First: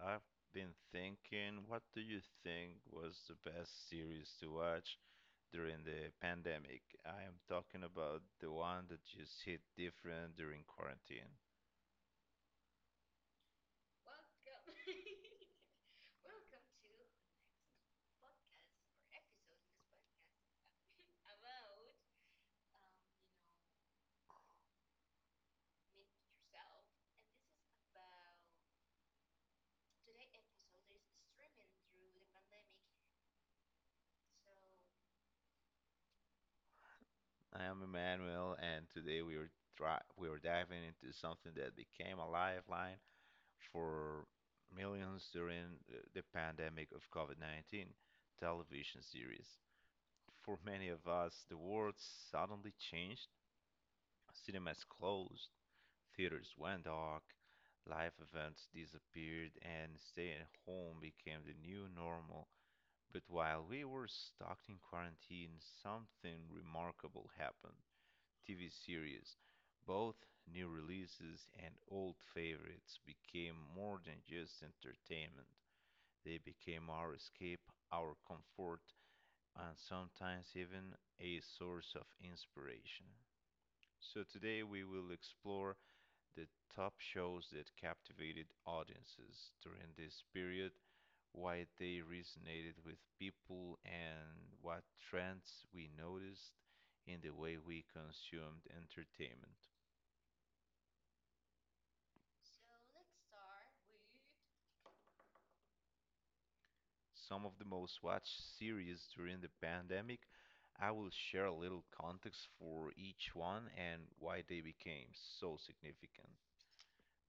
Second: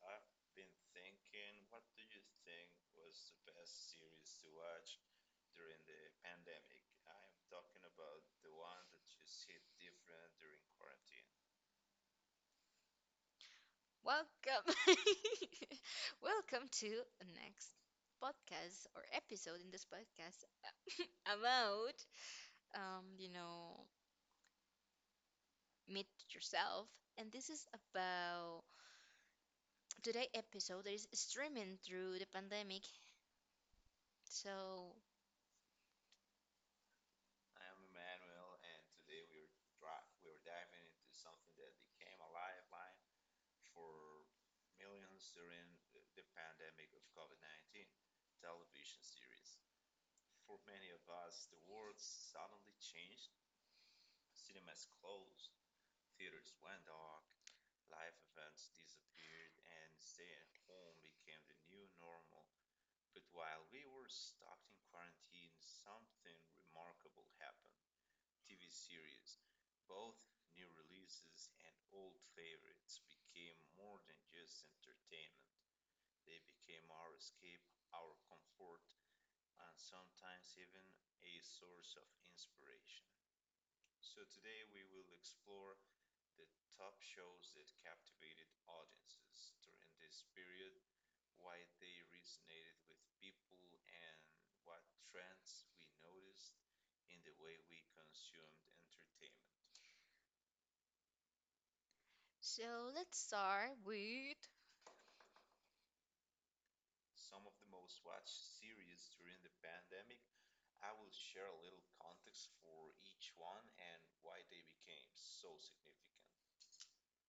I've been thinking, what do you think was the best series to watch during the pandemic? I am talking about the one that just hit different during quarantine. Welcome. Welcome to next podcast or episode in this podcast about you know meet yourself, and this is about today episode that is streaming through the pandemic. So I am Emmanuel, and today we are diving into something that became a lifeline for millions during the pandemic of COVID-19, television series. For many of us, the world suddenly changed. Cinemas closed, theaters went dark, live events disappeared, and stay at home became the new normal. But while we were stuck in quarantine, something remarkable happened. TV series, both new releases and old favorites, became more than just entertainment. They became our escape, our comfort, and sometimes even a source of inspiration. So today we will explore the top shows that captivated audiences during this period, why they resonated with people, and what trends we noticed in the way we consumed entertainment. so let's start with Some of the most watched series during the pandemic, I will share a little context for each one and why they became so significant.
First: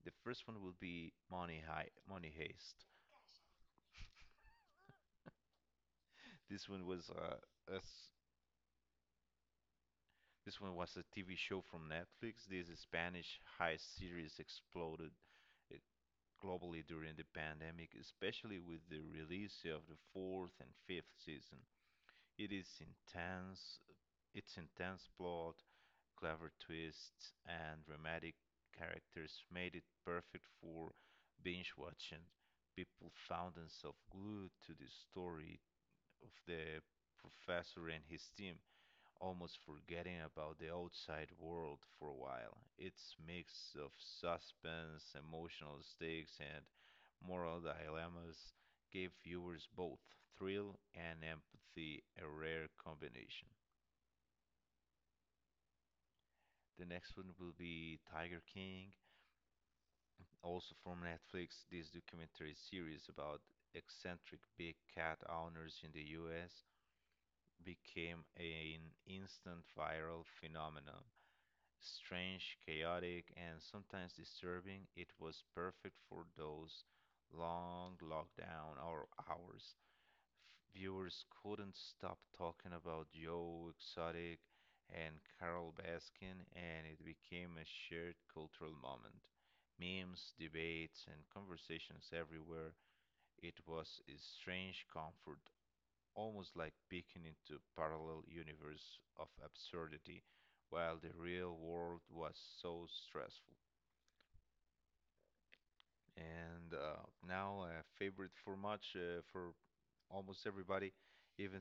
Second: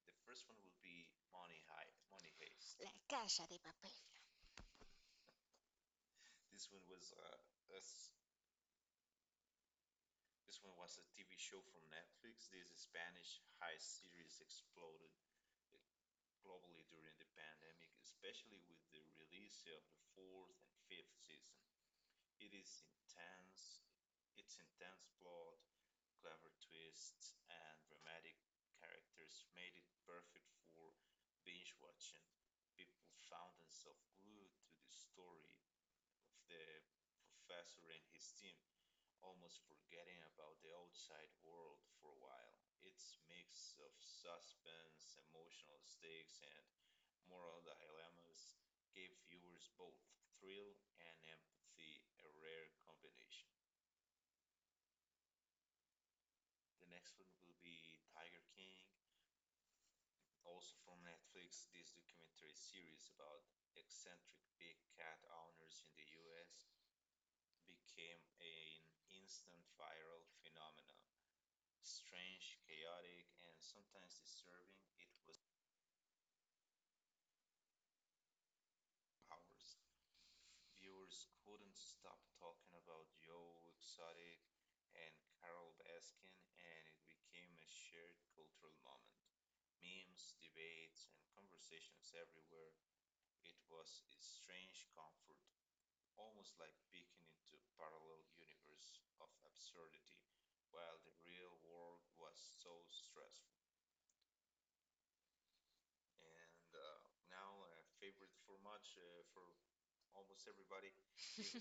The first one will be Money High, Money Heist. La Casa de Papel. This one was uh, a This one was a TV show from Netflix. This Spanish heist series exploded uh, globally during the pandemic, especially with the release of the fourth and fifth season. It is intense, its intense plot, clever twists, and dramatic characters made it perfect for binge watching. People found themselves glued to the story of the professor and his team, almost forgetting about the outside world for a while. It's mix of suspense, emotional stakes, and moral dilemmas gave viewers both thrill and empathy, a rare combination. The next one will be Tiger King. Also from Netflix, this documentary series about eccentric big cat owners in the US became an instant viral phenomenon. Strange, chaotic, and sometimes disturbing, it was perfect for those long hours. Viewers couldn't stop talking about Joe Exotic and Carol Baskin, and it became a shared cultural moment. Memes, debates, and conversations everywhere. It was a strange comfort, almost like peeking into a parallel universe of absurdity while the real world was so stressful. And now a favorite for much for almost everybody, even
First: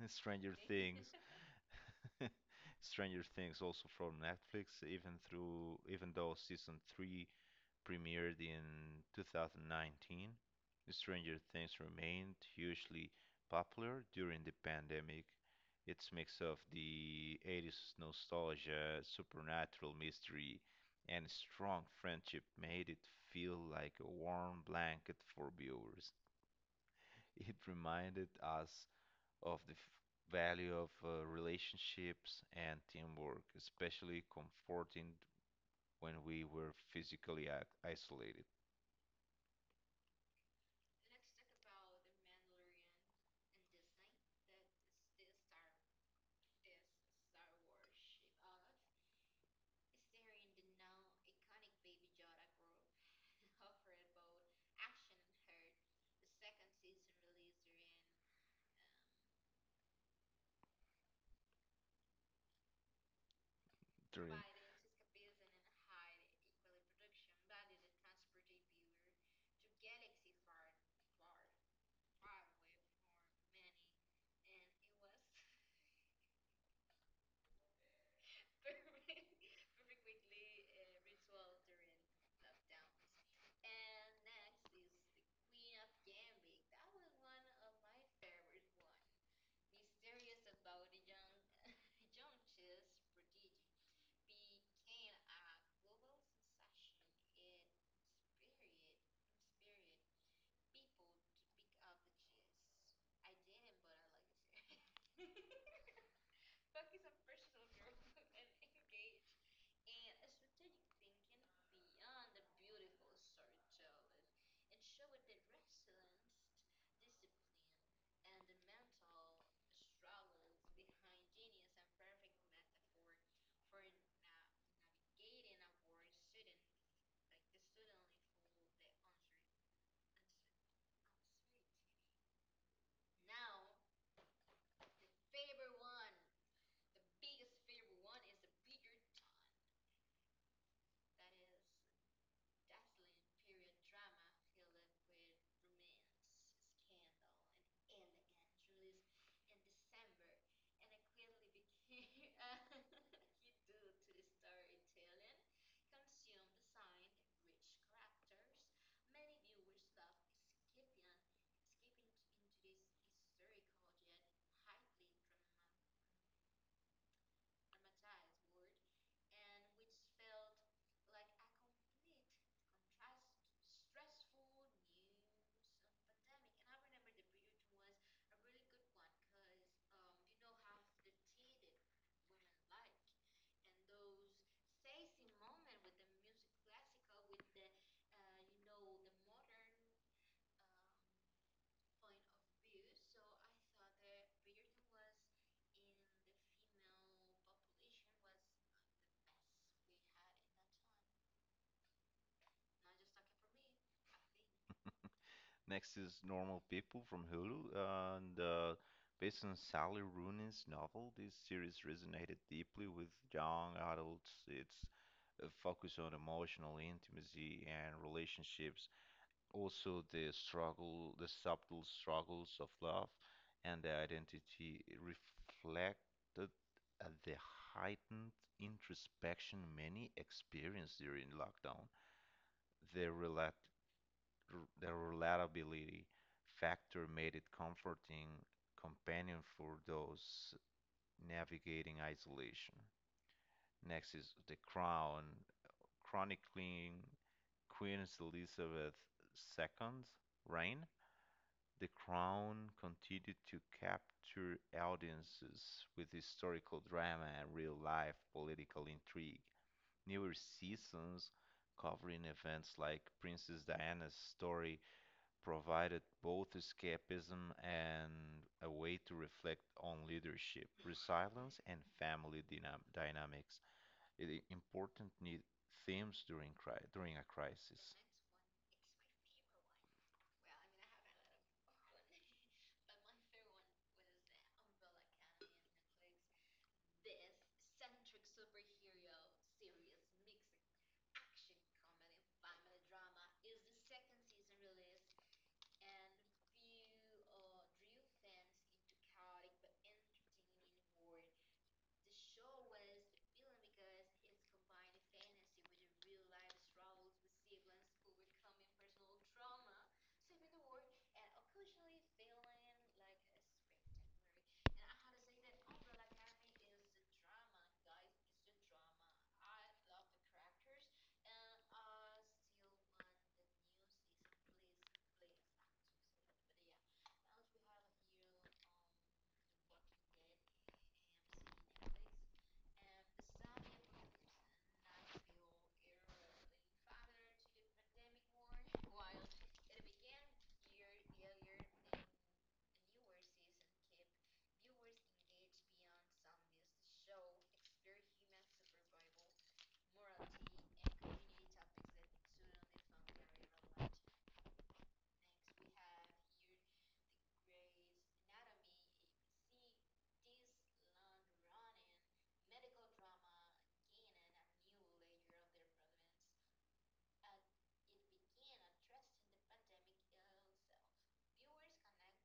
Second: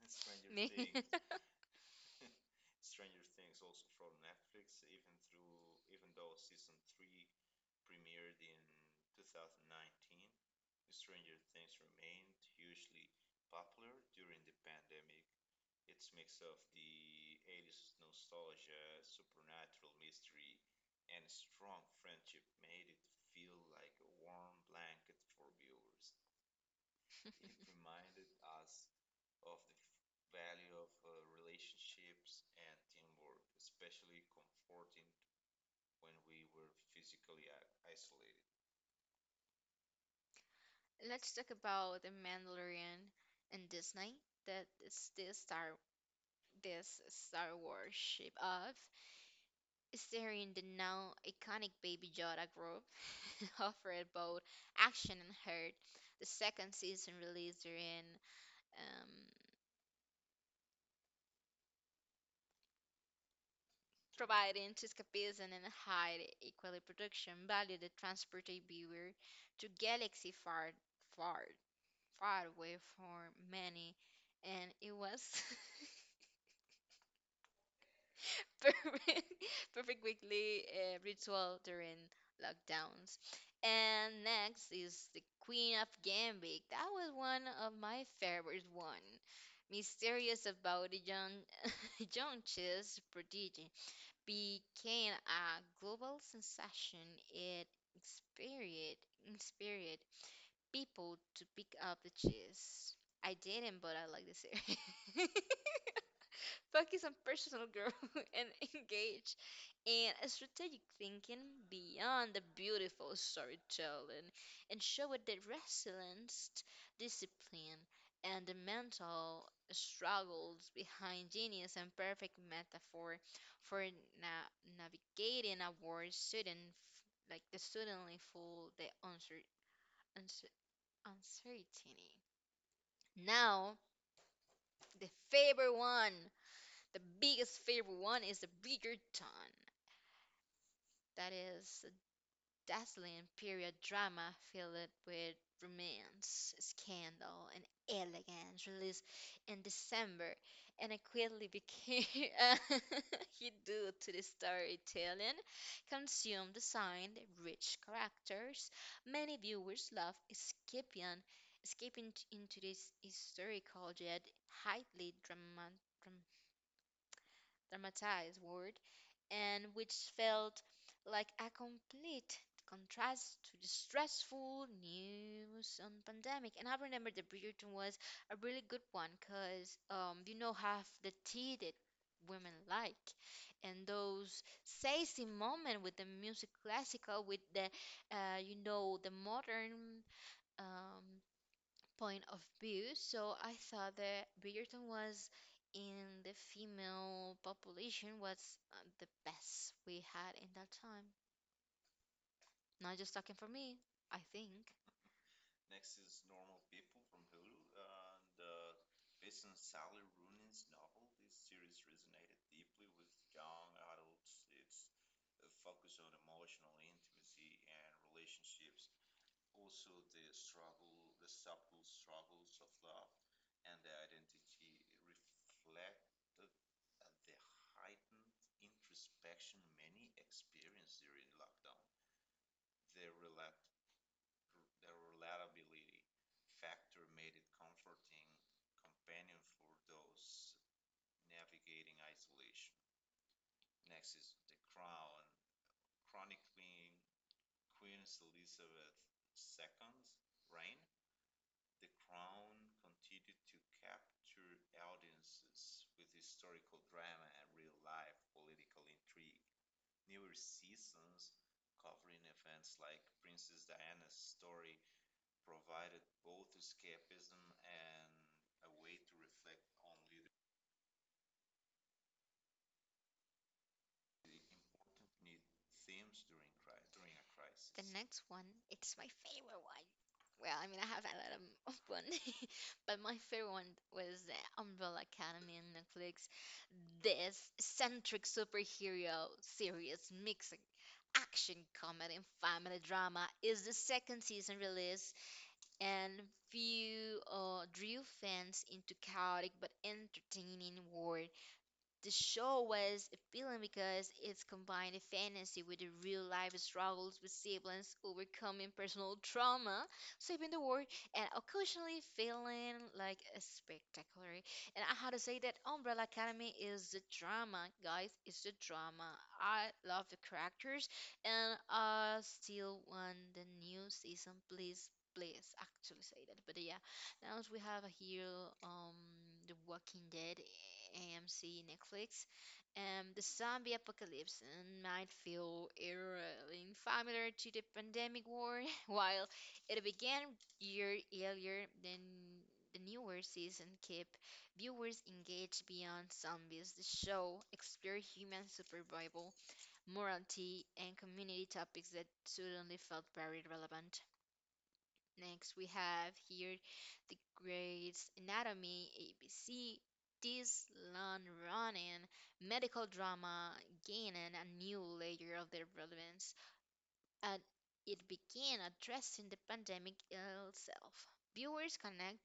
th Stranger Me. Things. Stranger Things, also from Netflix. Even though season three premiered in 2019, Stranger Things remained hugely popular during the pandemic. Its mix of the 80s nostalgia, supernatural mystery, and strong friendship made it feel like a warm blanket for viewers. It reminded us of the value of relationships and teamwork, especially comforting when we were physically isolated. Let's talk about the Mandalorian and Disney, that is this Star Wars ship of starring the now iconic Baby Yoda group offered both action and heart. The second season released in um, During providing to escapism and high equally production value that transport a viewer to galaxy far far far away for many, and it was perfect, perfect weekly ritual during lockdowns. And next is the Queen of Gambit. That was one of my favorite one. Mysterious about the young young chess prodigy became a global sensation. It inspired Inspired people to pick up the chess. I didn't, but I like the series. Focus on personal growth and engage in strategic thinking beyond the beautiful storytelling and show it the resilience, discipline, and the mental struggles behind genius and perfect metaphor for navigating a world student like the suddenly full the uncer- uncertainty. Now, the favorite one. The biggest favorite one is The Bridgerton. That is a dazzling period drama filled with romance, scandal, and elegance. Released in December, and it quickly became a hit due to the storytelling, consumed design, rich characters. Many viewers love escaping into this historical yet highly dramatized word, and which felt like a complete contrast to the stressful news on pandemic. And I remember the Bridgerton was a really good one because you know half the tea that women like, and those sassy moment with the music classical with the you know the modern um, point of view. So I thought that Bridgerton was in the female population was the best we had in that time. Not just talking for me, I think. Next is Normal People from Hulu, and based on Sally Rooney's novel, this series resonated deeply with young adults. It's a focus on emotional intimacy and relationships, also the struggle, the subtle struggles of love and the identity, reflected the heightened introspection many experienced during lockdown. The, relat- the relatability factor made it comforting companion for those navigating isolation. Next is The Crown, chronicling Queen Elizabeth II's reign. The Crown continued to capture audiences with historical drama and real life political intrigue. Newer seasons covering events like Princess Diana's story provided both escapism and a way to reflect on leadership, resilience, and dynamics, important themes during a The crisis. next one, it's my favorite one. Well, I mean, I have a lot of one, but my favorite one was the Umbrella Academy on Netflix. This eccentric superhero series mixing action, comedy, and family drama is the second season release and few drew fans into chaotic but entertaining world. The show was appealing because it combined a fantasy with the real life struggles with siblings overcoming personal trauma, saving the world, and occasionally feeling like a spectacular. And I had to say that Umbrella Academy is the drama, guys. It's the drama. I love the characters, and I still want the new season. Please, please, actually say that. But yeah, else we have here um The Walking Dead, AMC, Netflix, and the zombie apocalypse and might feel eerily familiar to the pandemic war, while it began year earlier than the newer season keep viewers engaged beyond zombies. The show explored human survival, morality, and community topics that suddenly felt very relevant. Next, we have here the grades anatomy, ABC, this long running medical drama gaining a new layer of their relevance, and it began addressing the pandemic itself. Viewers connect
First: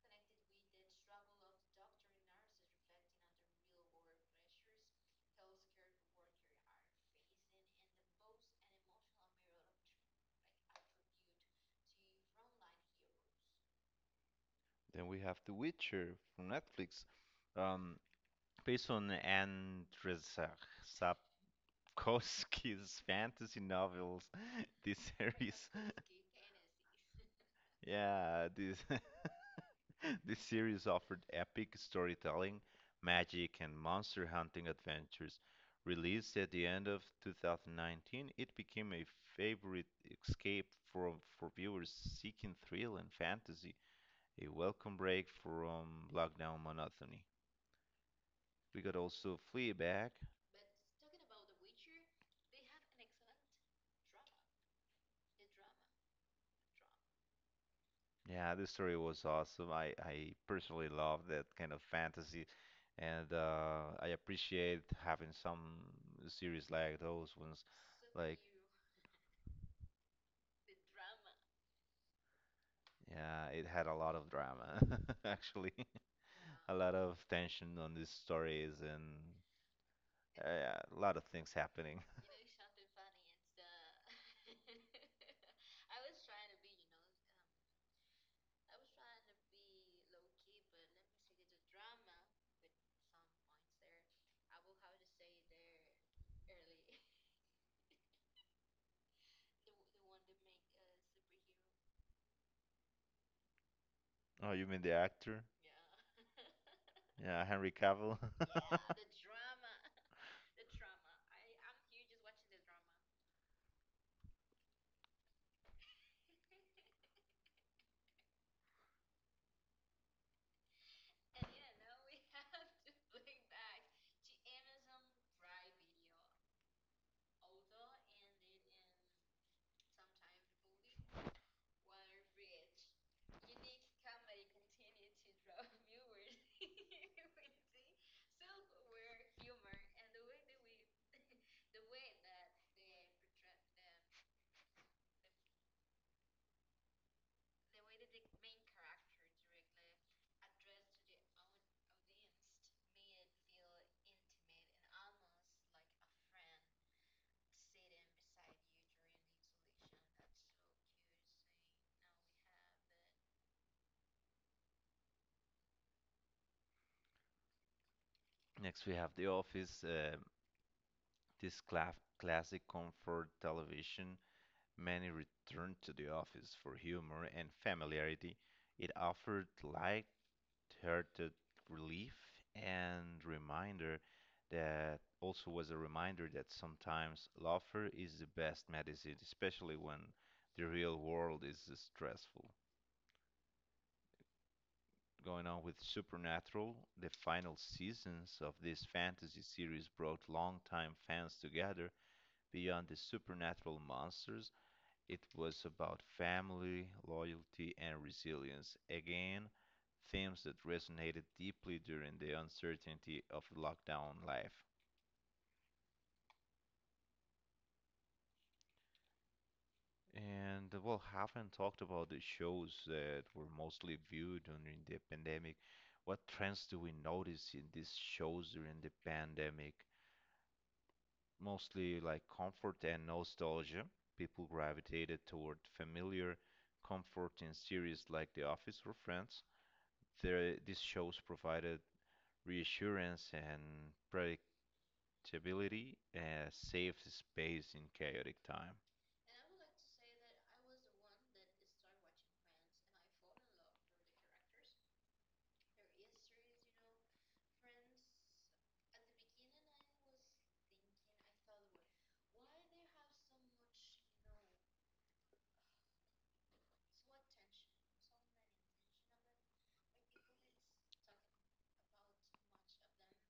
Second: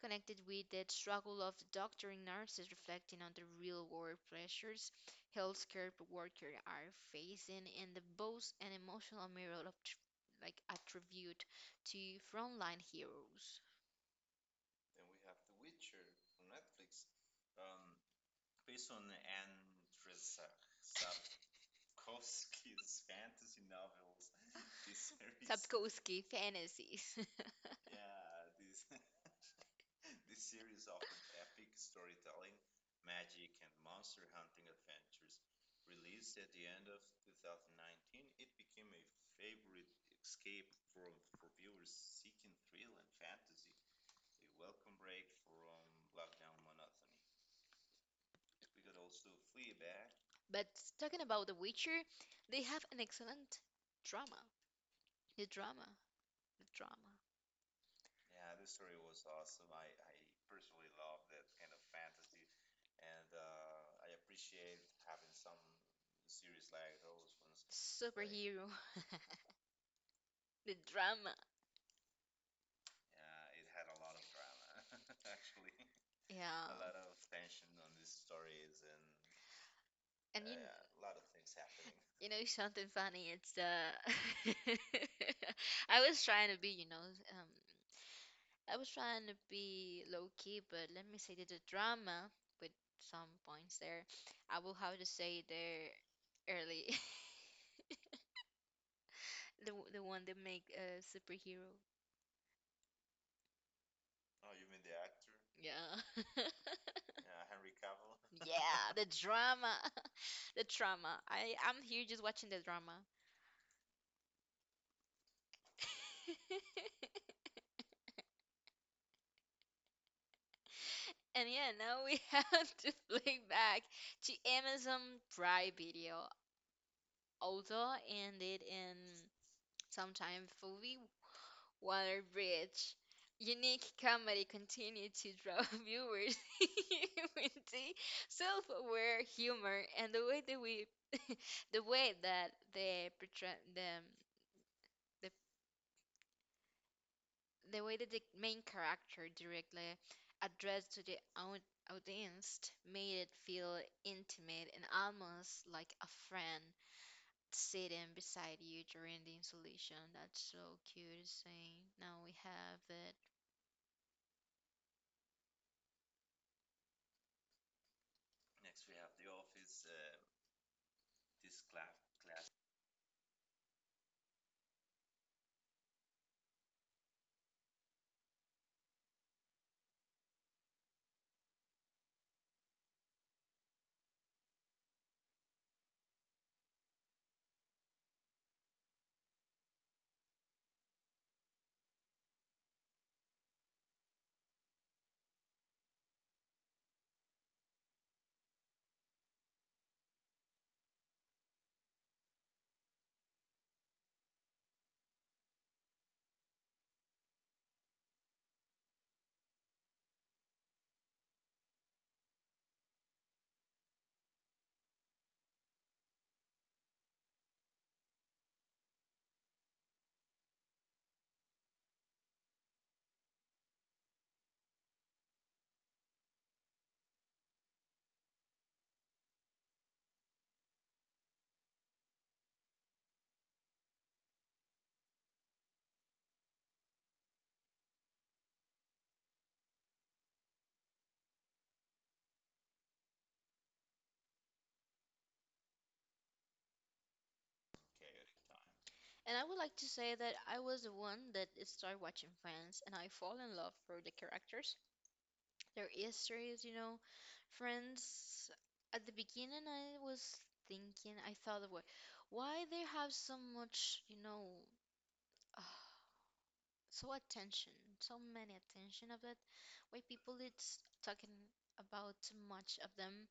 Connected with the struggle of doctors and nurses reflecting on the real world pressures healthcare workers are facing and the both an emotional mirror of like a tribute to frontline heroes. Then we have The Witcher from Netflix. Um, Besson Andrzej Sapkowski's fantasy novels. This This series, Sapkowski fantasies. yeah, this this series offered epic storytelling, magic, and monster hunting adventures. Released at the end of 2019, it became a favorite escape for for viewers seeking thrill and fantasy, a welcome break from lockdown monotony. We got also Fleabag. But talking about The Witcher, they have an excellent drama. The drama. The drama. Yeah, this story was awesome. I personally love that kind of fantasy, and I appreciate having some series like those ones. Like, Superhero. The drama. yeah, it had a lot of drama, actually. A lot Yeah. of tension on these stories, and And you, yeah, a lot of things happening. you know something funny? It's the I was trying to be, you know, um, I was trying to be low key, but let me say that the drama with some points there, I will have to say there early. The the one that make a superhero. Oh, you mean the actor? Yeah. Yeah, Henry Cavill. Yeah, the drama. The drama. I'm here just watching the drama. And yeah, now we have to play back to Amazon Prime Video. Also ended in sometime fully water bridge. Unique comedy continued to draw viewers with the self-aware humor and the way that they portray the, the way that the main character directly addressed to the audience made it feel intimate and almost like a friend sitting beside you during the installation. That's so cute saying. Now we have it. Next, we have The Office, this cla classic comfort television. Many returned to the office for humor and familiarity. It offered light-hearted relief and reminder that, also was a reminder that sometimes laughter is the best medicine, especially when the real world is stressful. Going on with Supernatural, the final seasons of this fantasy series brought longtime fans together beyond the supernatural monsters. It was about family, loyalty, and resilience. Again, themes that resonated deeply during the uncertainty of lockdown life. And well, haven't talked about the shows that were mostly viewed during the pandemic. What trends do we notice in these shows during the pandemic? Mostly like comfort and nostalgia. People gravitated toward familiar, comforting series like The Office or Friends. These shows provided reassurance and predictability, a safe space in chaotic time. And I would like to say that I was the one that started watching Friends and I fall in love for the characters. Their histories, you know. Friends at the beginning I was thinking I thought of what why they have so much, you know, so attention, so many attention of it. Why people it's talking about too much of them.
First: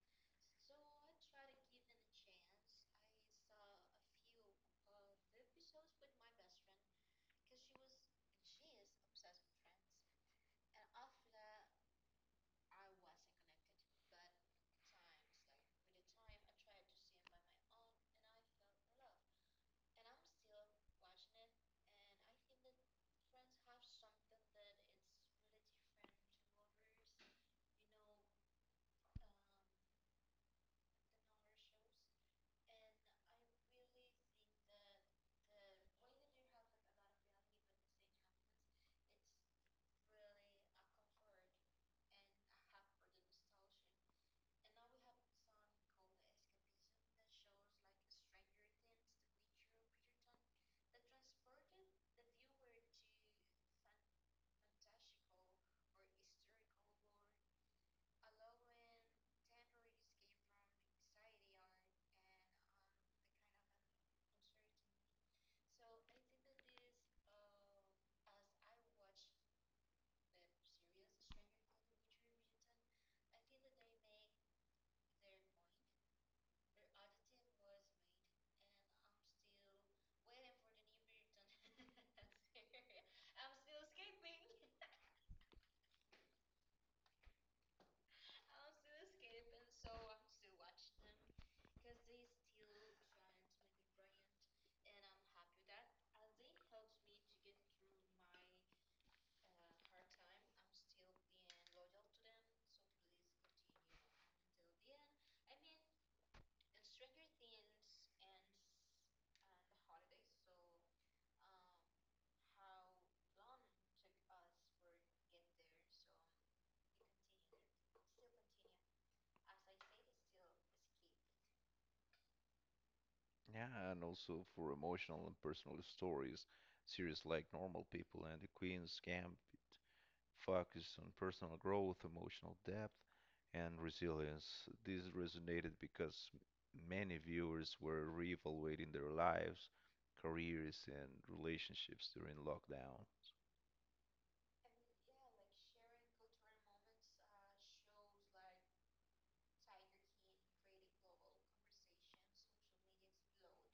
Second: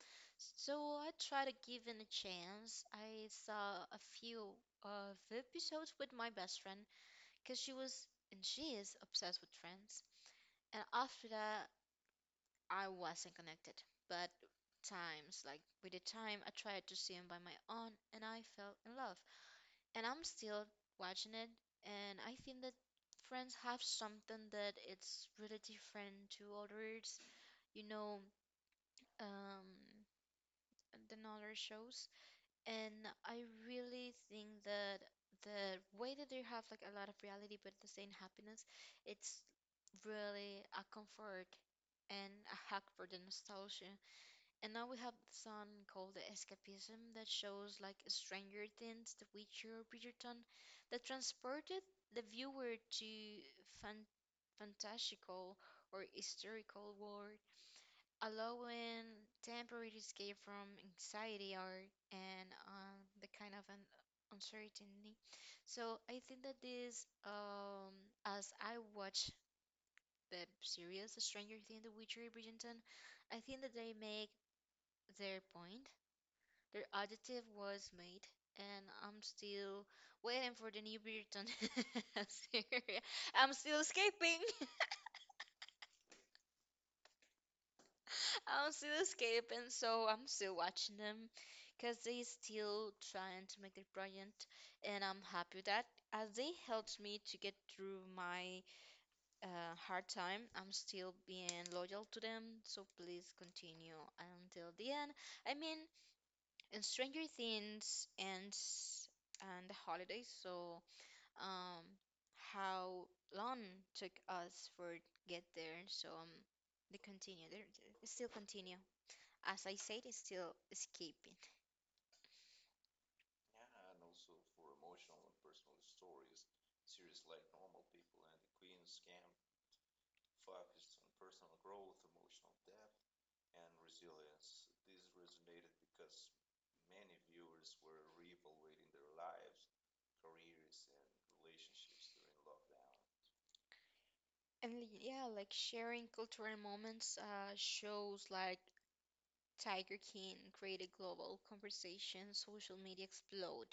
So I try to give it a chance. I saw a few of the episodes with my best friend because she was and she is obsessed with Friends. And after that, I wasn't connected. But times like with the time, I tried to see him by my own, and I fell in love and I'm still watching it, and I think that Friends have something that it's really different to others, you know, um, than other shows. And I really think that the way that they have like a lot of reality but the same happiness, it's really a comfort and a hack for the nostalgia. And now we have the son called the Escapism that shows like Stranger Things, The Witcher, Bridgerton, that transported the viewer to fan- fantastical or historical world, allowing temporary escape from anxiety or and the kind of an uncertainty. So I think that this, as I watch the series, The Stranger Things, The Witcher, Bridgerton, I think that they make their point their additive was made, and I'm still waiting for the new Burton. I'm serious. I'm still escaping. I'm still escaping, so I'm still watching them because they still trying to make their project, and I'm happy with that as they helped me to get through my hard time. I'm still being loyal to them, so please continue until the end. I mean, in Stranger Things ends and the holidays, so um, how long took us for get there. So they continue. They still continue. As I said, it's still escaping. Yeah, and also for emotional and personal stories, series like Normal People and The Queen's Gambit focus on personal growth, emotional depth, and resilience. This resonated because many viewers were reevaluating their lives, careers, and relationships during lockdown. And yeah, like sharing cultural moments shows like Tiger King created global conversation. Social media explode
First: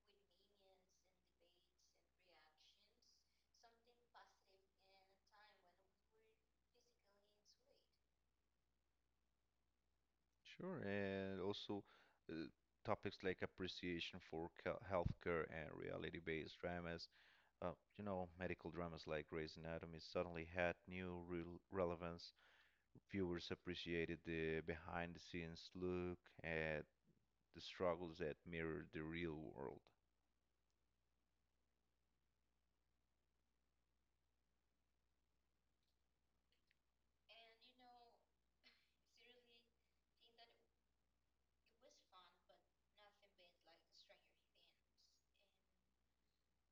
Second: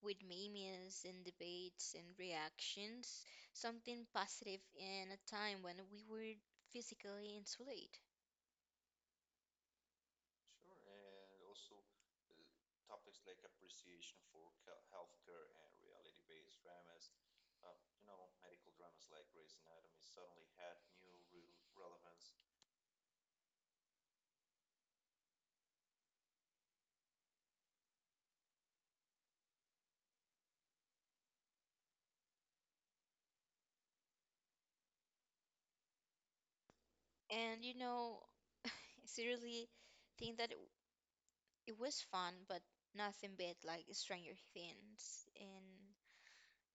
with memes and debates and reactions. Something positive in a time when we were physically insulated. Sure, and also uh, topics like appreciation for healthcare and reality-based dramas. Uh, you know, medical dramas like Grey's Anatomy suddenly had new real relevance. Viewers appreciated the behind-the-scenes look at the struggles that mirrored the real world. And you know, seriously, think that it was fun, but nothing beat like Stranger Things. And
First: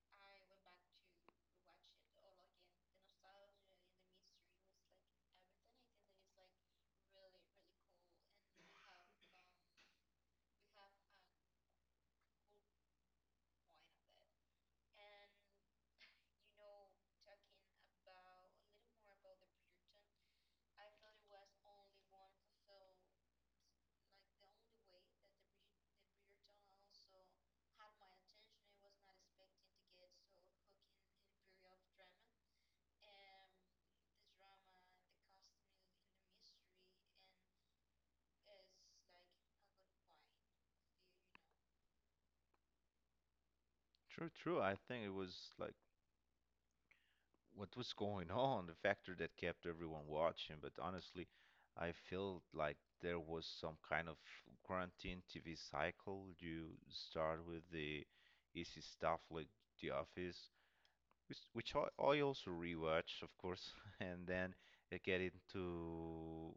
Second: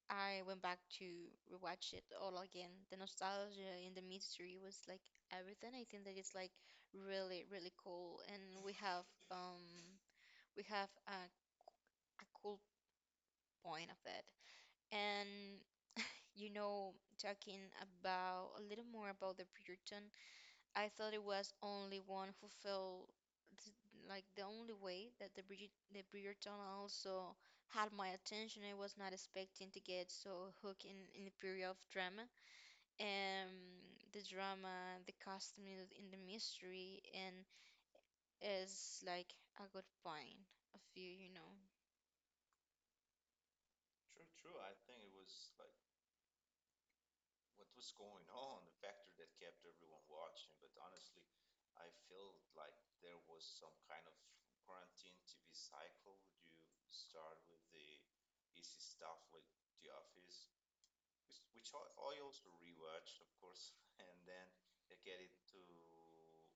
I went back to rewatch it all again. The nostalgia and the mystery was like everything. I think that it's like really, really cool. And um we have a cool point of it. And you know, talking about a little more about the Puritan, I thought it was only one who felt th- like the only way that the Bridgerton also had my attention. I was not expecting to get so hooked in the period of drama, um, the drama, the costume in the mystery, and is like a good point of view, you know. True, true. I think it was like what was going on, the factor that kept everyone watching. But honestly, I felt like there was some kind of quarantine TV cycle. You start with the easy stuff like The Office, which I also rewatch, of course, and then you get into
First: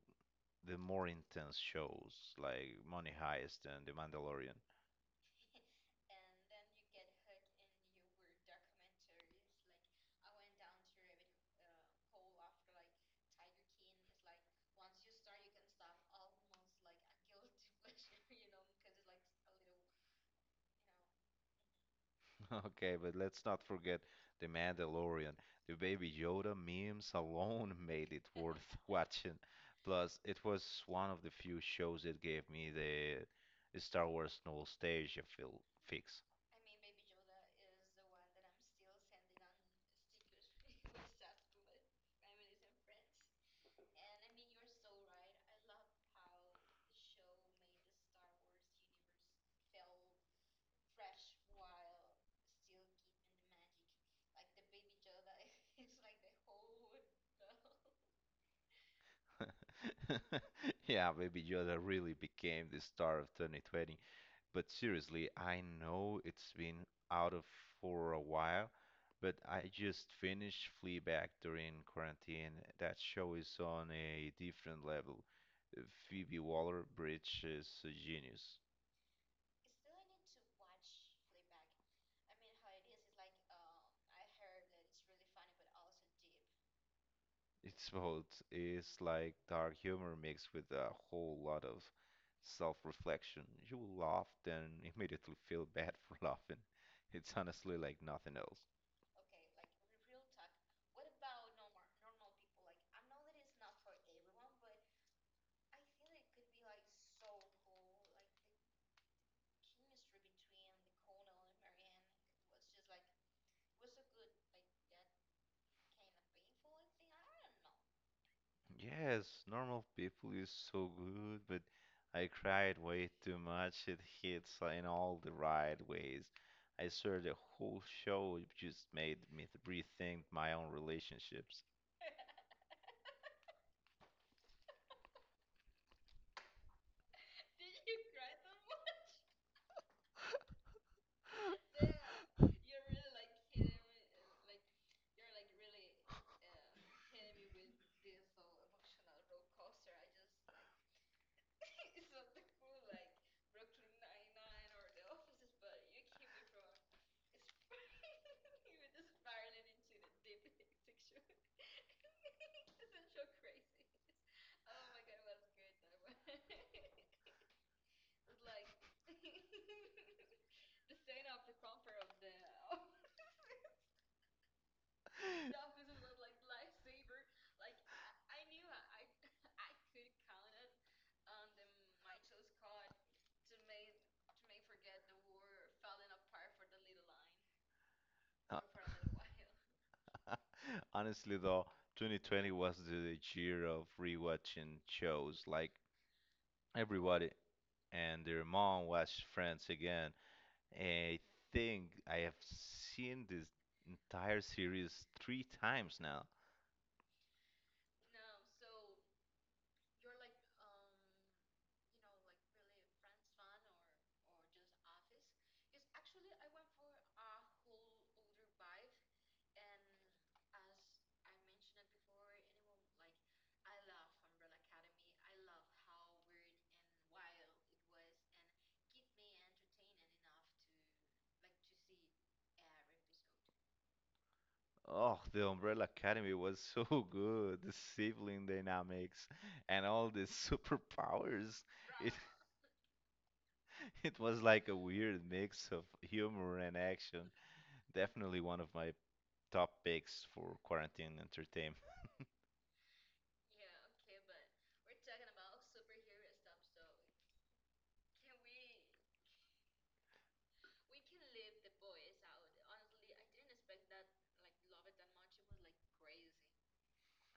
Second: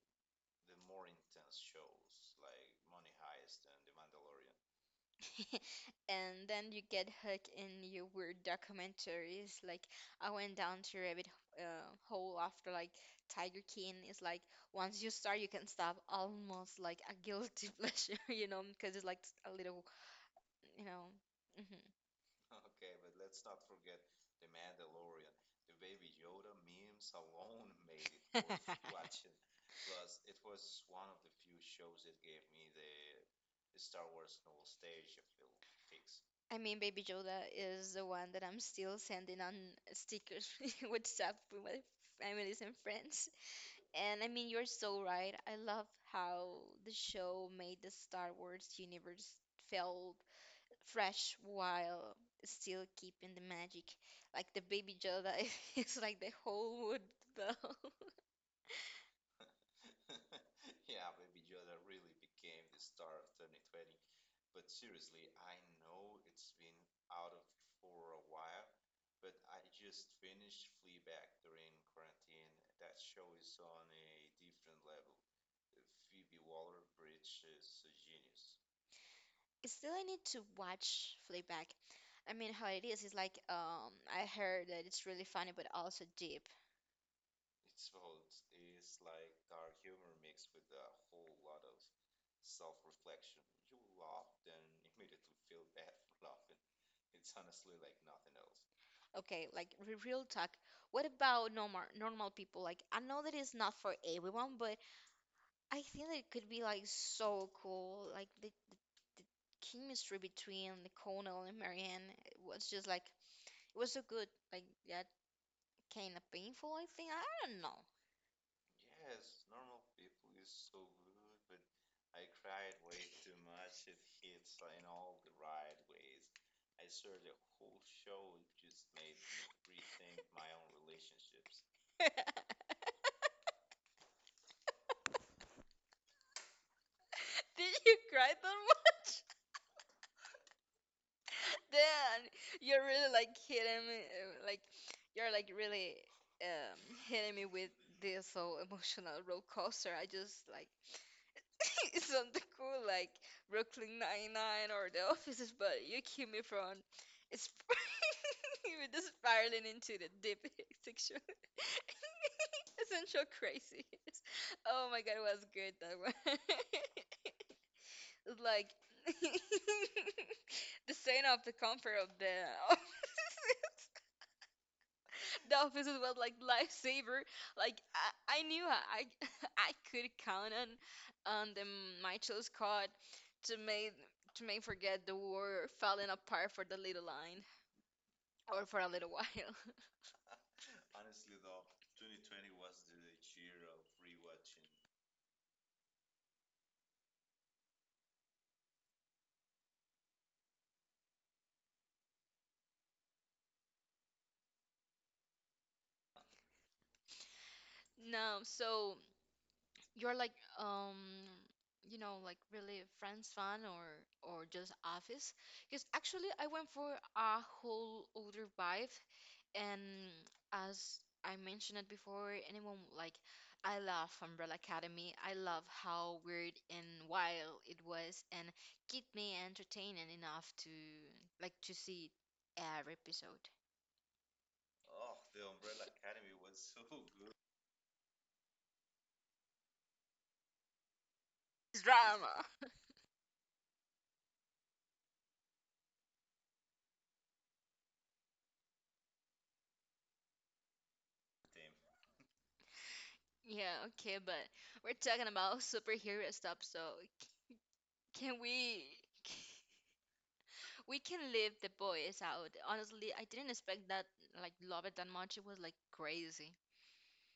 the more intense shows like Money Heist and The Mandalorian. And then you get hooked in your weird documentaries. Like I went down to rabbit hole after like Tiger King. It's like once you start, you can stop. Almost like a guilty pleasure, you know, because it's like a little, you know. Hmm. Okay, but let's not forget The Mandalorian. The Baby Yoda memes alone made it worth watching. Plus, it was one of the few shows that gave me the Star Wars nostalgia feel fix. I mean, Baby Yoda is the one that I'm still sending on stickers with stuff with my families and friends. And I mean, you're so right. I love how the show made the Star Wars universe feel fresh while still keeping the magic. Like the baby Yoda is like the whole wood though. Yeah, Baby Yoda really became the star of 2020. But seriously, I know it's been out of for a while, but I just finished Fleabag during quarantine. That show is on a different level. Uh, Phoebe Waller-Bridge is a genius. Still, I need to watch Fleabag. I mean, how it is like I heard that it's really funny but also deep. It's both. It's like dark humor mixed with a whole lot of self-reflection. You will laugh, then immediately feel bad for laughing. It's honestly like nothing else. Okay, like real talk. What about normal people? Like I know that it's not for everyone, but I think that it could be like so cool. Like the chemistry between the Connell and Marianne was just like it was so good. Like yeah, kind of painful, I think. I don't know. Yes, normal people is so good, but I cried way too much. It hits in all the right ways. I swear the whole show just made me rethink my own relationships. Did you cry that much? Damn, you're really like hitting me. Like you're like really um hitting me with this whole emotional roller coaster. I just like it's something cool like Brooklyn Nine-Nine or The Offices, but you keep me from it's you just spiraling into the deep sexual essential craziness. Oh my god, it was good that one. Like the sign of the comfort of the the office was like lifesaver. Like I knew I I could count on the my chose to make to make forget the war falling apart for the little line Uh, or for a little while. Honestly, though, 2020 was the year of rewatching shows. Like everybody and their mom watched Friends again. I think I have seen this entire series three times now. No. You're like um you know like really friends fan or just office? Because actually I went for a whole other vibe and as I mentioned it before, anyone like I love Umbrella Academy. I love how weird and wild it was and keep me entertaining enough to like to see every episode. Oh, the Umbrella Academy was so good. The sibling dynamics and all the superpowers. It's It drama. it was like a weird mix of humor and action. Definitely one of my top picks for quarantine entertainment. Yeah, okay, but we're talking about superhero stuff, so can we we can leave the boys out. Honestly, I didn't expect that like love it that much. It was like crazy.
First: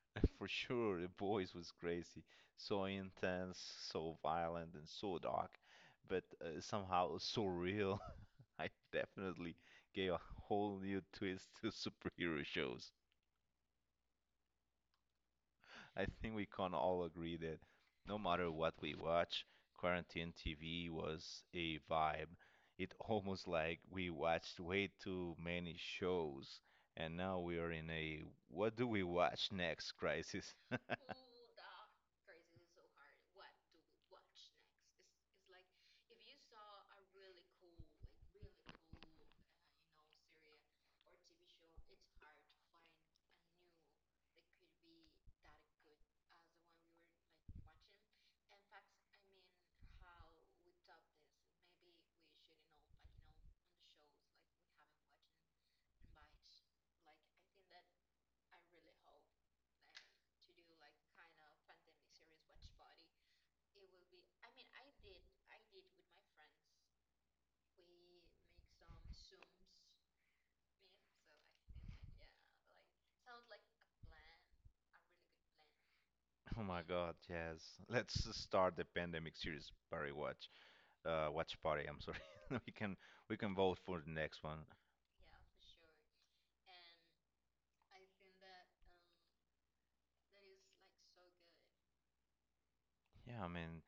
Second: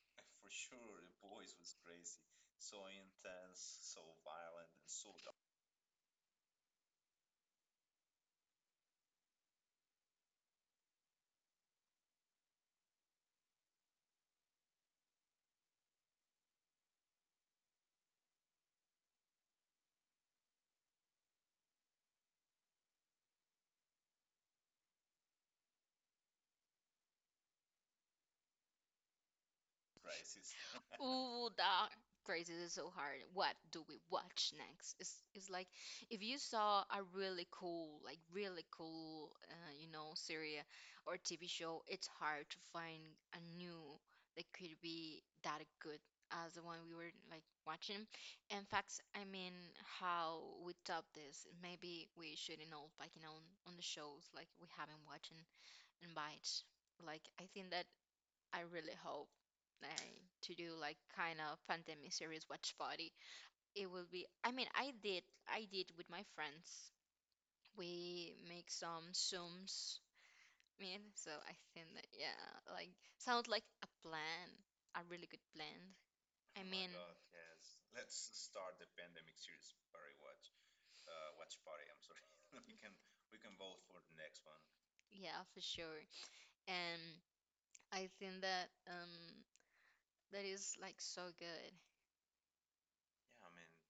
For sure, The Boys was crazy. So intense, so violent, and so dark, but somehow so real. I definitely gave a whole new twist to superhero shows. I think we can all agree that no matter what we watch, quarantine TV was a vibe. It almost like we watched way too many shows, and now we are in a what do we watch next crisis. Ooh, that crazy is so hard. What do we watch next? It's like if you saw a really cool, like really cool, series or TV show, it's hard to find a new that could be that good as the one we were like watching. In fact, I mean, how we top this, maybe we shouldn't all like on the shows like we haven't watching and bites. Like I think that I really hope uh, to do like kind of pandemic series watch party. It will be. I mean, I did. I did with my friends. We make some zooms. I mean, so I think that yeah, like sounds like a plan, a really good plan. Oh I my mean, God, yes. Let's start the pandemic series party watch. Watch party, I'm sorry. We can we can vote for the next one. yeah, for sure. And I think that that is like so good. Yeah, I mean,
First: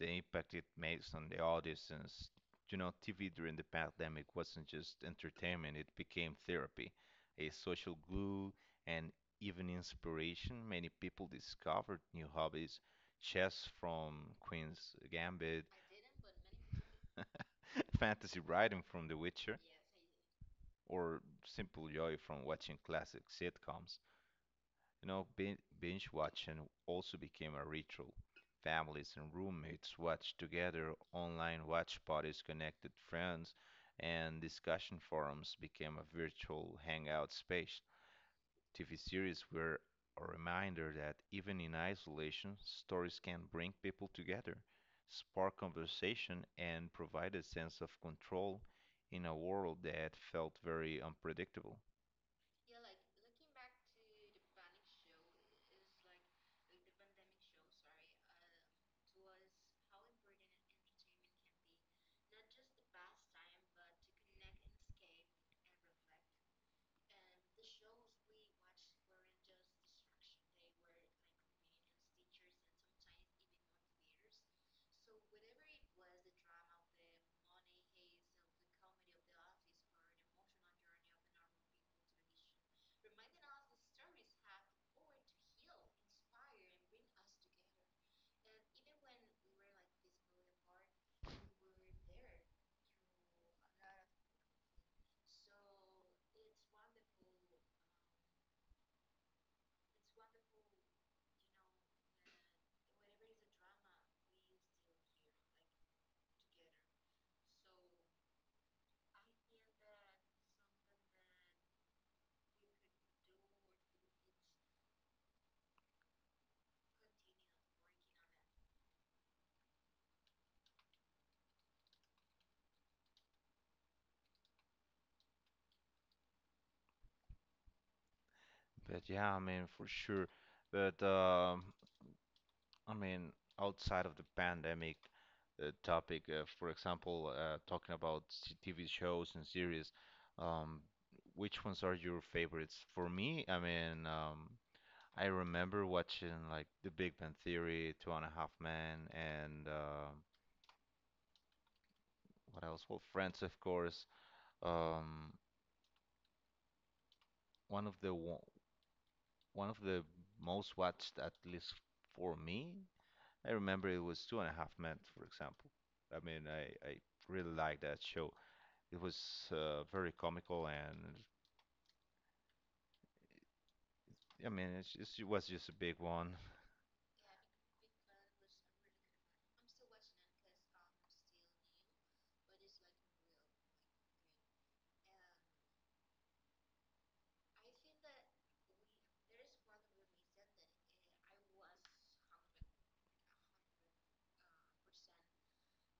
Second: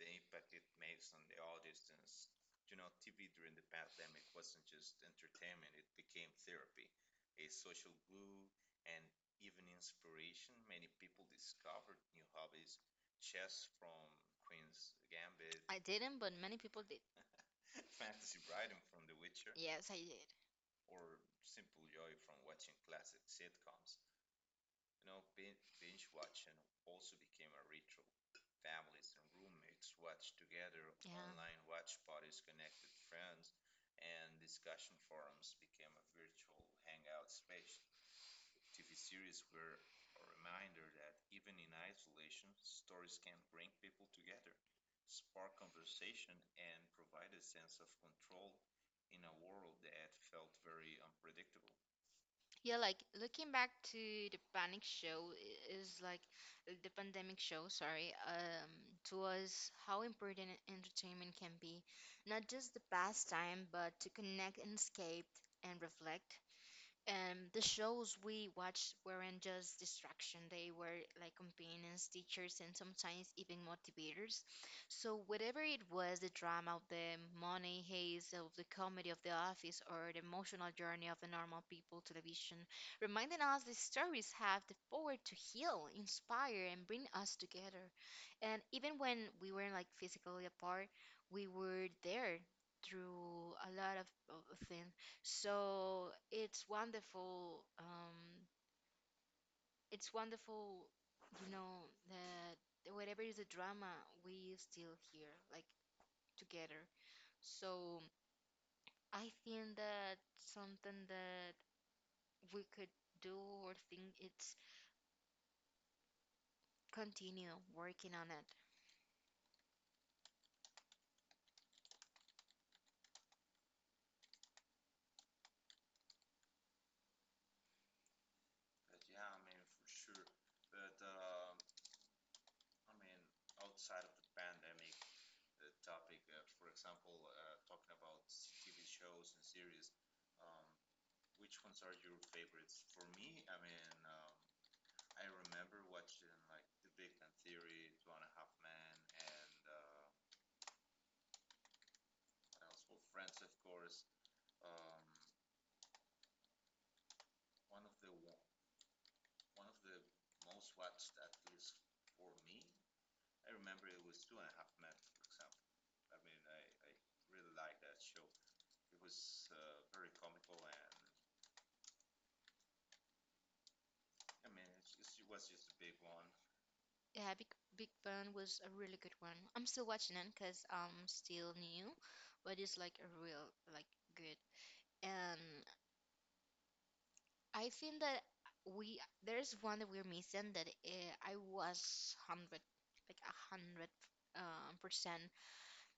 the impact it makes on the audiences. You know, TV during the pandemic wasn't just entertainment, it became therapy, a social glue, and even inspiration. Many people discovered new hobbies, chess from Queen's Gambit, I didn't, but many people did. fantasy writing from The Witcher, Yes, I did. or simple joy from watching classic sitcoms. You know, binge watching also became a ritual. Families and roommates watched Yeah. together, online watch parties connected friends, and discussion forums became a virtual hangout space. TV series were a reminder that even in isolation, stories can bring people together, spark conversation, and provide a sense of control in a world that felt very unpredictable. Yeah, like looking back to the panic show is like the pandemic show, sorry, to us how important entertainment can be, not just the pastime, but to connect and escape and reflect. The shows we watched weren't just distraction, they were like companions, teachers, and sometimes even motivators. So whatever it was, the drama of the money haze, of the comedy of the office, or the emotional journey of the normal people, television reminding us these stories have the power to heal, inspire, and bring us together, and even when we were like physically apart, we were there through a lot of things. So it's wonderful. It's wonderful, you know, that whatever is the drama, we still here, like together. So I think that something that we could do or think it's continue working on it. But yeah, I mean, for sure. But I mean, outside of the pandemic topic, for example, talking about TV shows and series, um, which ones are your favorites? For me, I mean, I remember watching like The Big Bang Theory, Two and a Half Men, and what else? Well, Friends, of course. Um, one of the wo- One of the most watched, at least for me, I remember, it was Two and a Half Men, for example. I mean, I really like that show. It was very comical, and I mean, it was just a big one. Yeah, Big Big Bang was a really good one. I'm still watching it because I'm still new, but it's like a real like good. And I think that we there's one that we're missing that I was hundred like a hundred percent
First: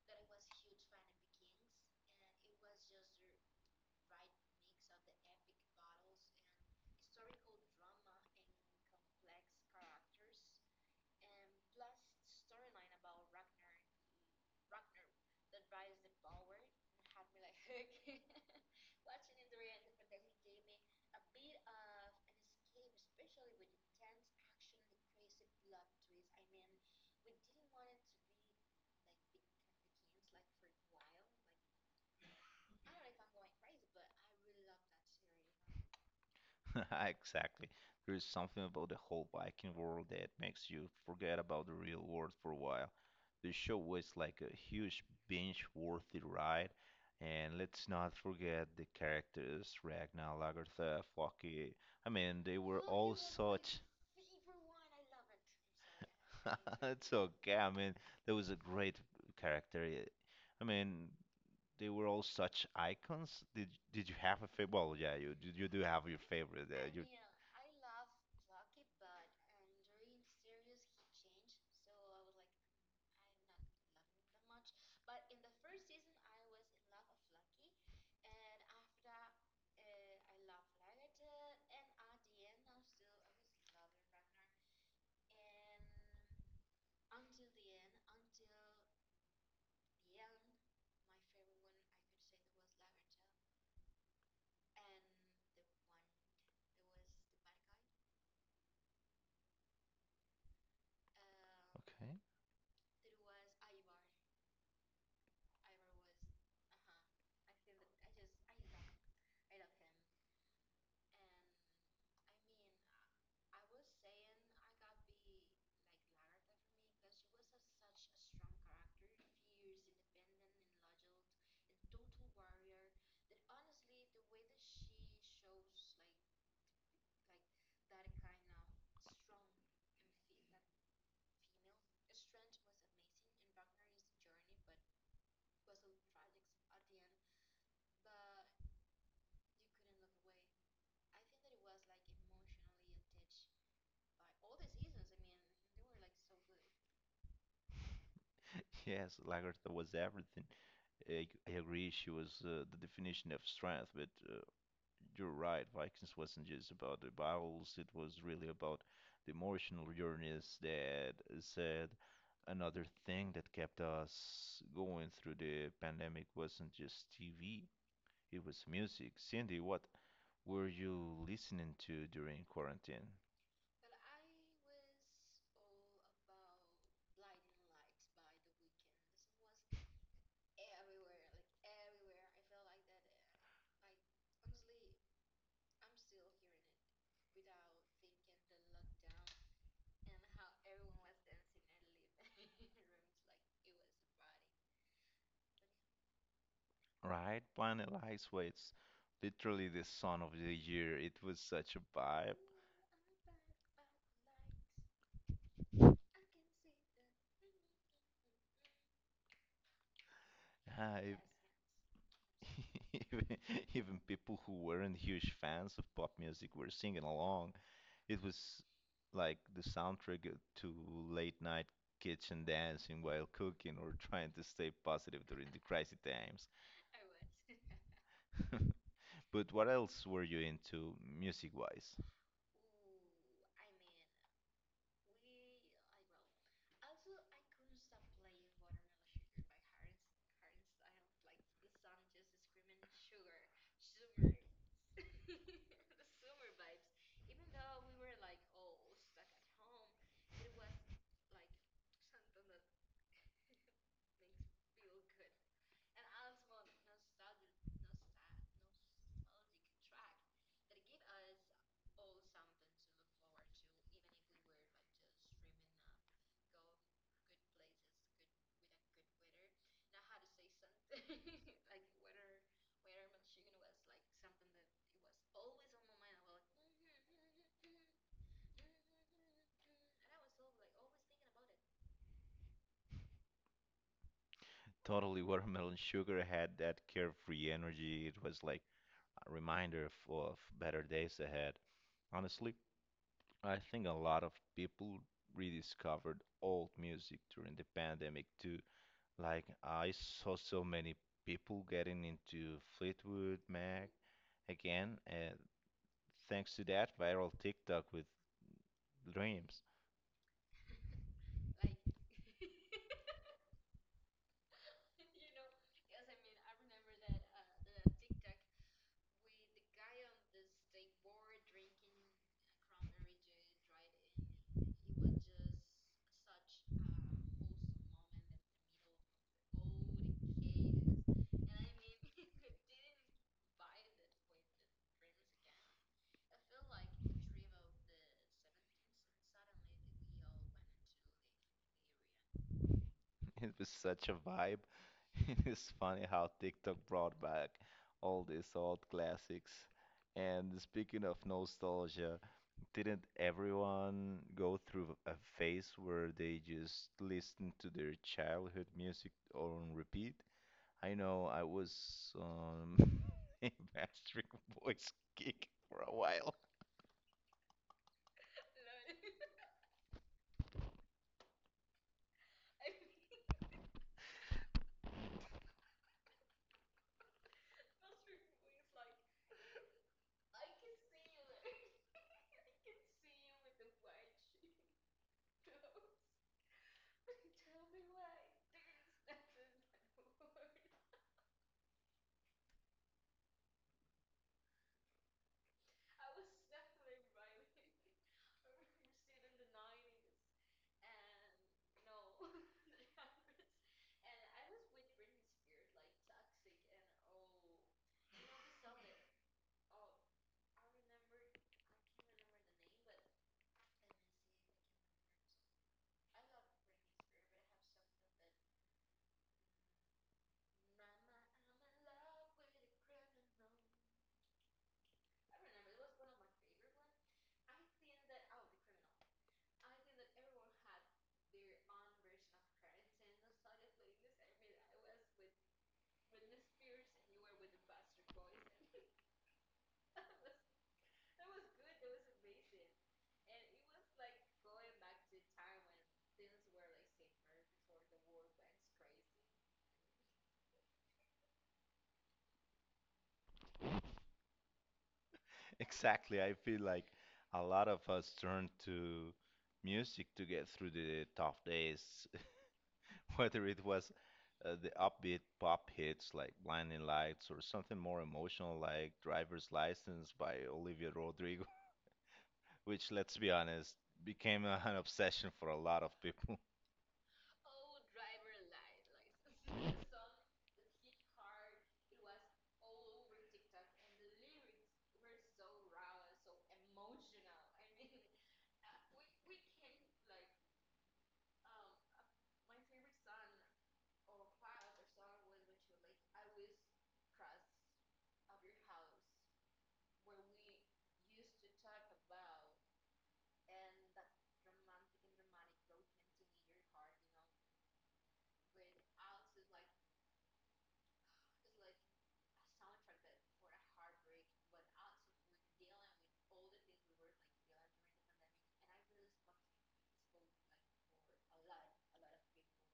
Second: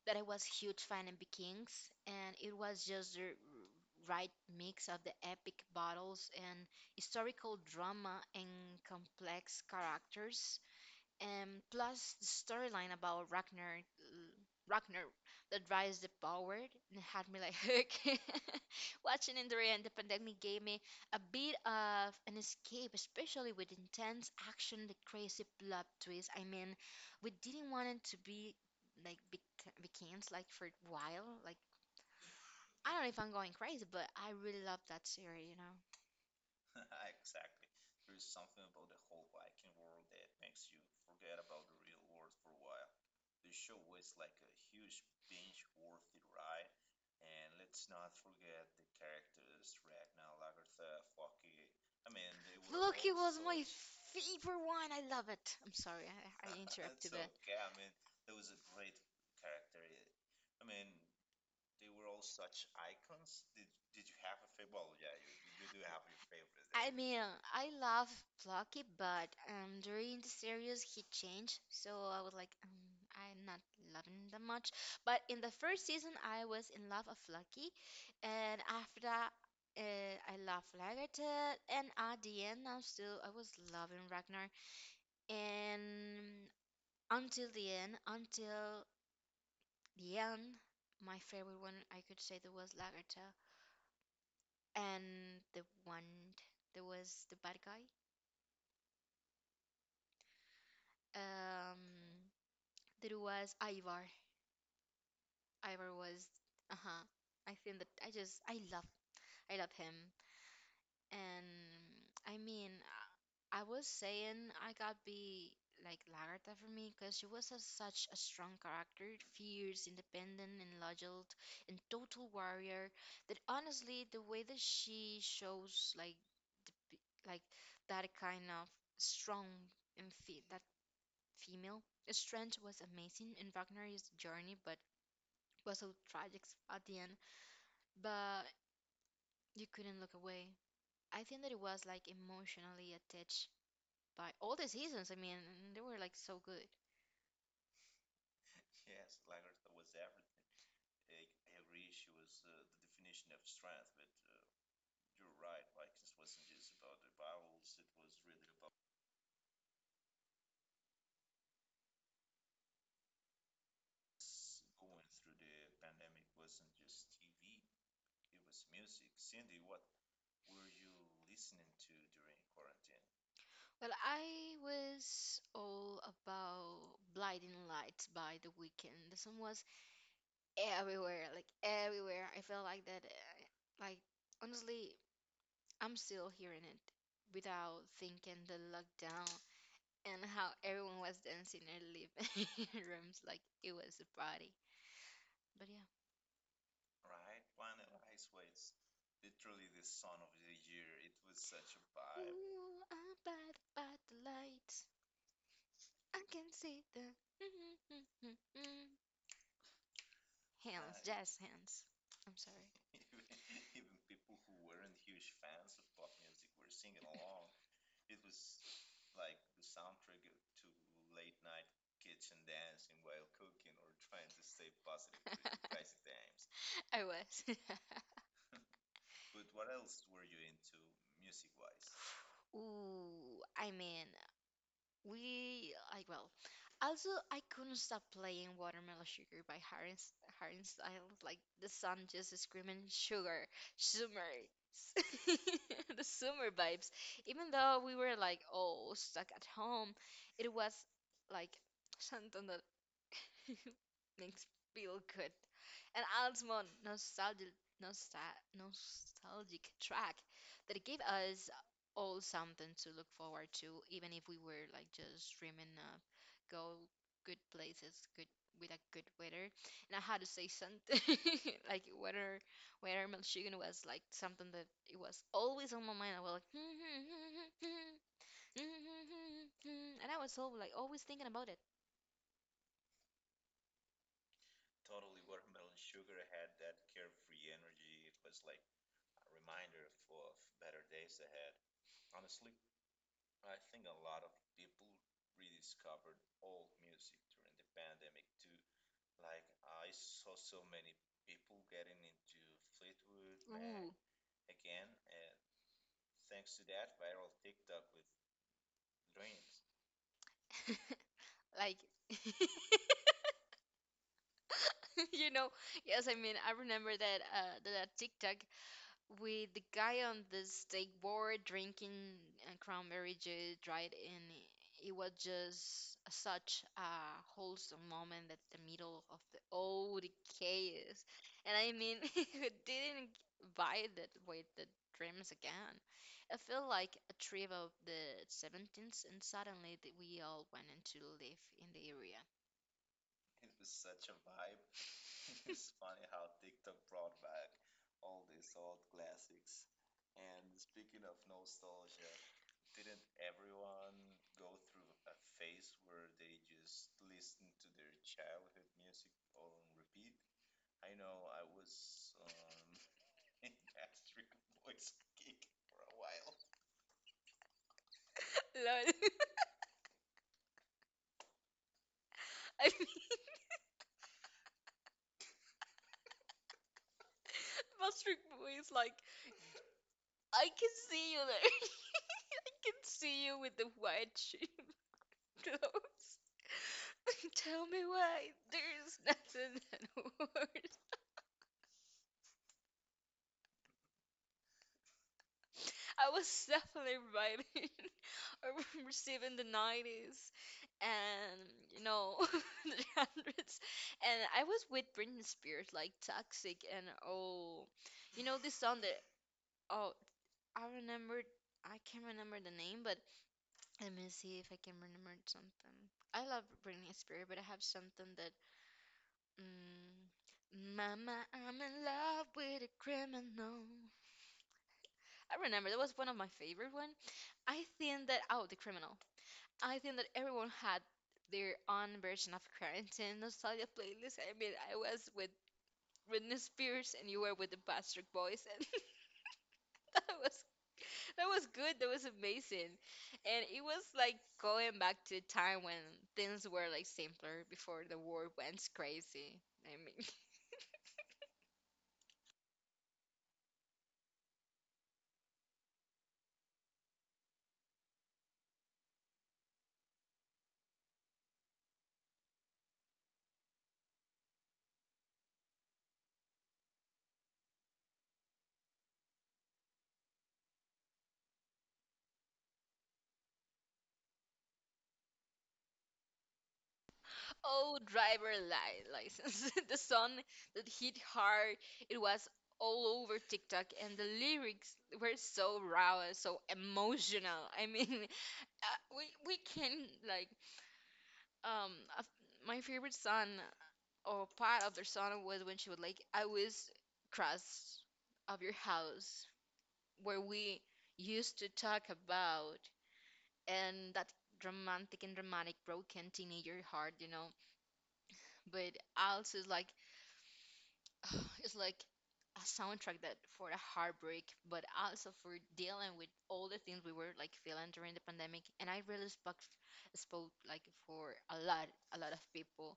that I was huge fan of Vikings, and it was just the right mix of the epic battles and historical drama and complex characters, and plus the storyline about Ragnar, Ragnar that rise the power and had me like hook. Watching Endorian the end, the pandemic gave me a bit of an escape, especially with intense action, the crazy plot twist. I mean, we didn't want it to be like becomes like for a while. Like I don't know if I'm going crazy, but I really love that series. You know, Exactly. There is something about the whole Viking world that makes you forget about the real world for a while. The show was like a huge binge-worthy ride, and let's not forget the characters Ragnar, Lagertha, Floki. I mean, they were look, it all was my such. favorite one. I love it. I'm sorry, I interrupted. It's But okay. I mean, there was a great character. I mean, they were all such icons. Did you have a favorite? Well, yeah, you do have your favorite. I You mean, I love Plucky, but during the series he changed, so I was like, I'm not loving that much. But in the first season, I was in love of Plucky, and after that, I love Lagertha, and at the end, I was loving Ragnar, and until the end, my favorite one I could say that was Lagertha, and the one that was the bad guy. Um, okay? there was Ivar. Ivar was, uh-huh. I think that I love him, and I mean, I was saying I got be like Lagarta for me because she was a, such a strong character, fierce, independent, and loyal, and total warrior. That honestly, the way that she shows like b- like that kind of strong and that female. Its strength was amazing in Ragnar's journey, but was so tragic at the end. But you couldn't look away. I think that it was like emotionally attached by all the seasons. I mean, they were like so good. Yes, Lagertha was everything. I agree. She was the definition of strength, but you're right. Vikings wasn't just about the battles, it was really about the emotional journeys. That said, another thing that kept us going through the pandemic wasn't just TV, it was music. Cindy, what were you listening to during quarantine? Well, I was all about Blinding Lights by the Weekend. The song was everywhere, like everywhere. I felt like that. Like honestly, I'm still hearing it without thinking the lockdown and how everyone was dancing in their living rooms like it was a party. But yeah. Right? Planet Lifeway, it's literally the song of the year. It was such a vibe. Ooh, I'm by the light. I can see the hands, Hi. jazz hands. I'm sorry. Even Even people who weren't huge fans of pop music were singing along. It was like the soundtrack to late night kitchen dancing while cooking or trying to stay positive during the crazy times. I was. But what else were you into music-wise? Ooh, I mean, we like well, also, I couldn't stop playing Watermelon Sugar by Harry, Harry Styles. Like the sun, just screaming sugar, summer, the summer vibes. Even though we were like all stuck at home, it was like something that makes feel good, an ultimate nostalgic, nostal nostalgic track that gave us all something to look forward to, even if we were like just dreaming of go good places, good with a good weather. And I had to say something like weather, weather Michigan was like something that it was always on my mind. I was like, and I was so like always thinking about it, Totally, Watermelon Sugar had that carefree energy. It was like a reminder of better days ahead. Honestly, I think a lot of people rediscovered old music during the pandemic too. Like, I saw so many people getting into Fleetwood Mac again, and thanks to that viral TikTok with Dreams. like. You know, yes, I mean, I remember that that TikTok with the guy on the steak board drinking cranberry juice, right? And it was just such a wholesome moment at the middle of the old chaos. And I mean, who didn't buy that with the dreams again? I feel like a trip of the 17th, and suddenly we all went into live in the area. It was such a vibe. It is funny how TikTok brought back all these old classics. And speaking of nostalgia, didn't everyone go through a phase where they just listened to their childhood music on repeat? I know I was on a Backstreet Boys kick for a while. Lol. I mean, Mustard Boy is like, I can see you there. I can see you with the white sheet clothes. Tell me why there's nothing that works. I was definitely vibing receiving the 90s, and you know the hundreds, and I was with Britney Spears like Toxic, and oh, you know, this song that oh I remember I can't remember the name, but let me see if I can remember something. I love Britney Spears, but I have something that mm, mama, I'm in love with a criminal. I remember that was one of my favorite one. I think that oh, the criminal. I think that everyone had their own version of quarantine nostalgia playlist. I mean, I was with Britney Spears, and you were with the Bastard Boys, and that was that was good. That was amazing, and it was like going back to a time when things were like simpler before the world went crazy. I mean, Exactly, I feel like a lot of us turned to music to get through the tough days, whether it was the upbeat pop hits like Blinding Lights or something more emotional like Driver's License by Olivia Rodrigo, which, let's be honest, became an obsession for a lot of people. oh, driver license, the song that hit hard. It was all over TikTok, and the lyrics were so raw, so emotional. I mean, uh, we can like um uh, my favorite song or part of their song was when she was like I was cross of your house where we used to talk about, and that romantic and dramatic broken teenager heart, you know. But I also like it's like a soundtrack that for the heartbreak, but also for dealing with all the things we were like feeling during the pandemic. And I really spoke spoke like for a lot of people.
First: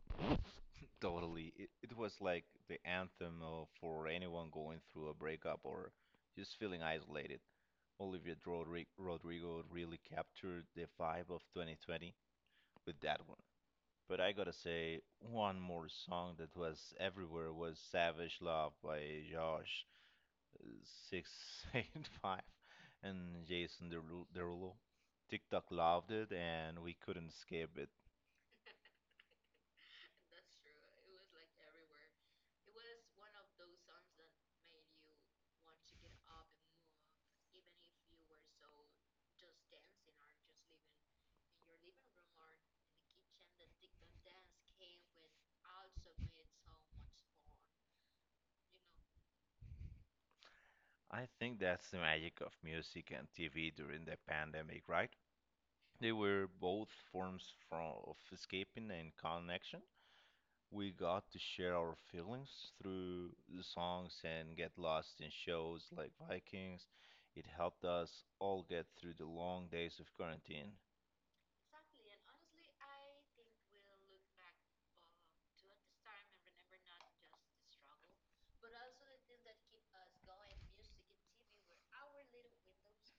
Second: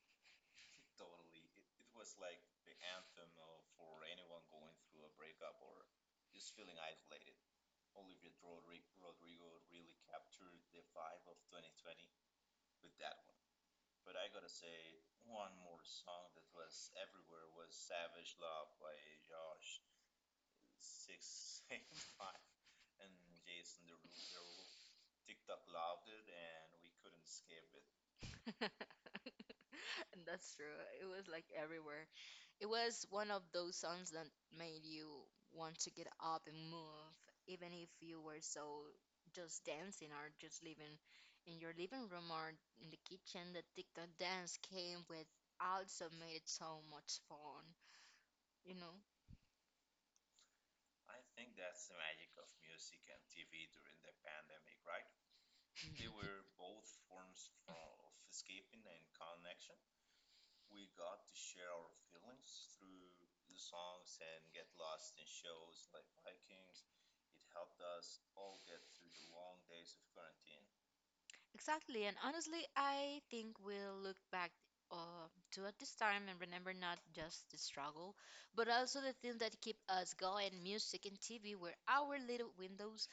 Totally. It was like the anthem for anyone going through a breakup or just feeling isolated. Rodrigo really captured the vibe of 2020 with that one. But I gotta say, one more song that was everywhere was Savage Love by Josh 685 and Jason Derulo. Derulo. TikTok loved it and we couldn't escape it. And that's true. It was like everywhere. It was one of those songs that made you want to get up and move, even if you were so just dancing or just living in your living room or in the kitchen. The TikTok dance came with also made it so much fun, you know? I think that's the magic of music and TV during the pandemic, right? They were both forms of escaping and connection. We got to share our feelings through the songs and get lost in shows like Vikings. It helped us all get through the long days of quarantine. Exactly, and honestly, I think we'll look back uh, to at this time and remember not just the struggle, but also the things that keep us going. Music and TV were our little windows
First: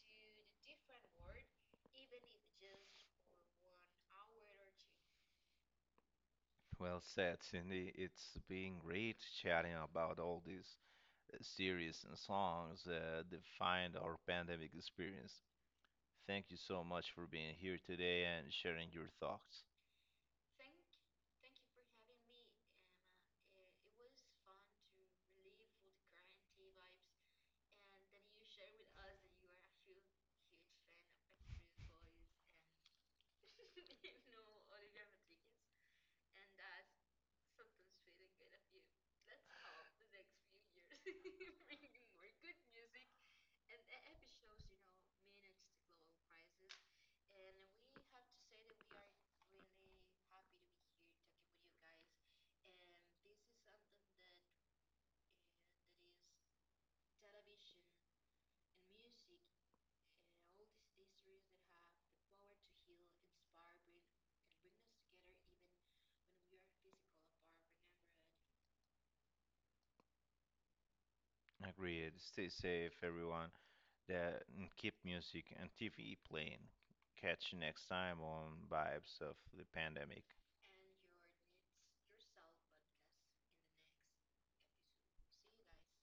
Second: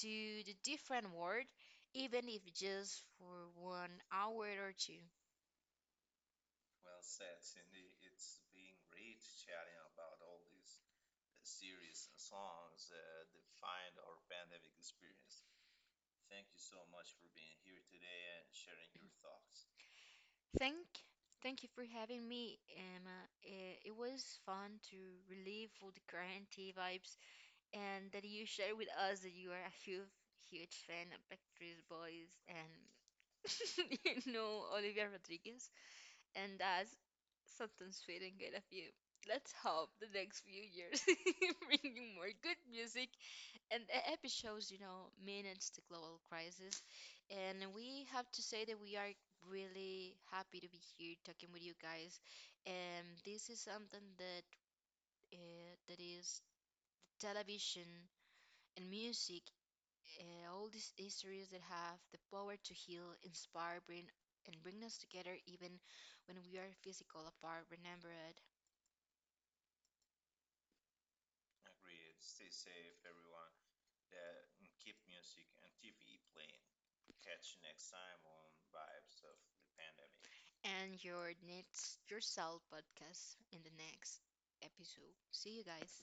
to the different world, even if just for 1 hour or two. Well said, Cindy. It's been great chatting about all these series and songs that defined our pandemic experience. Thank you so much for being here today and sharing your thoughts. Thank, thank you for having me, Emma. It was fun to relive all the quarantine vibes and that you share with us that you are a huge, huge fan of Backstreet Boys and you know Olivia Rodriguez, and as something's fading kind of you. Let's hope the next few years bring you more good music and the epic shows, you know, manage the global crisis. And we have to say that we are really happy to be here talking with you guys. And this is something that that is television and music, all these histories that have the power to heal, inspire, bring, and bring us together even when we are physical apart. Remember it. Agreed. Stay safe, everyone. That and keep music and TV playing. Catch you next time on Vibes of the Pandemic. And your next yourself podcast in the next episode. See you guys.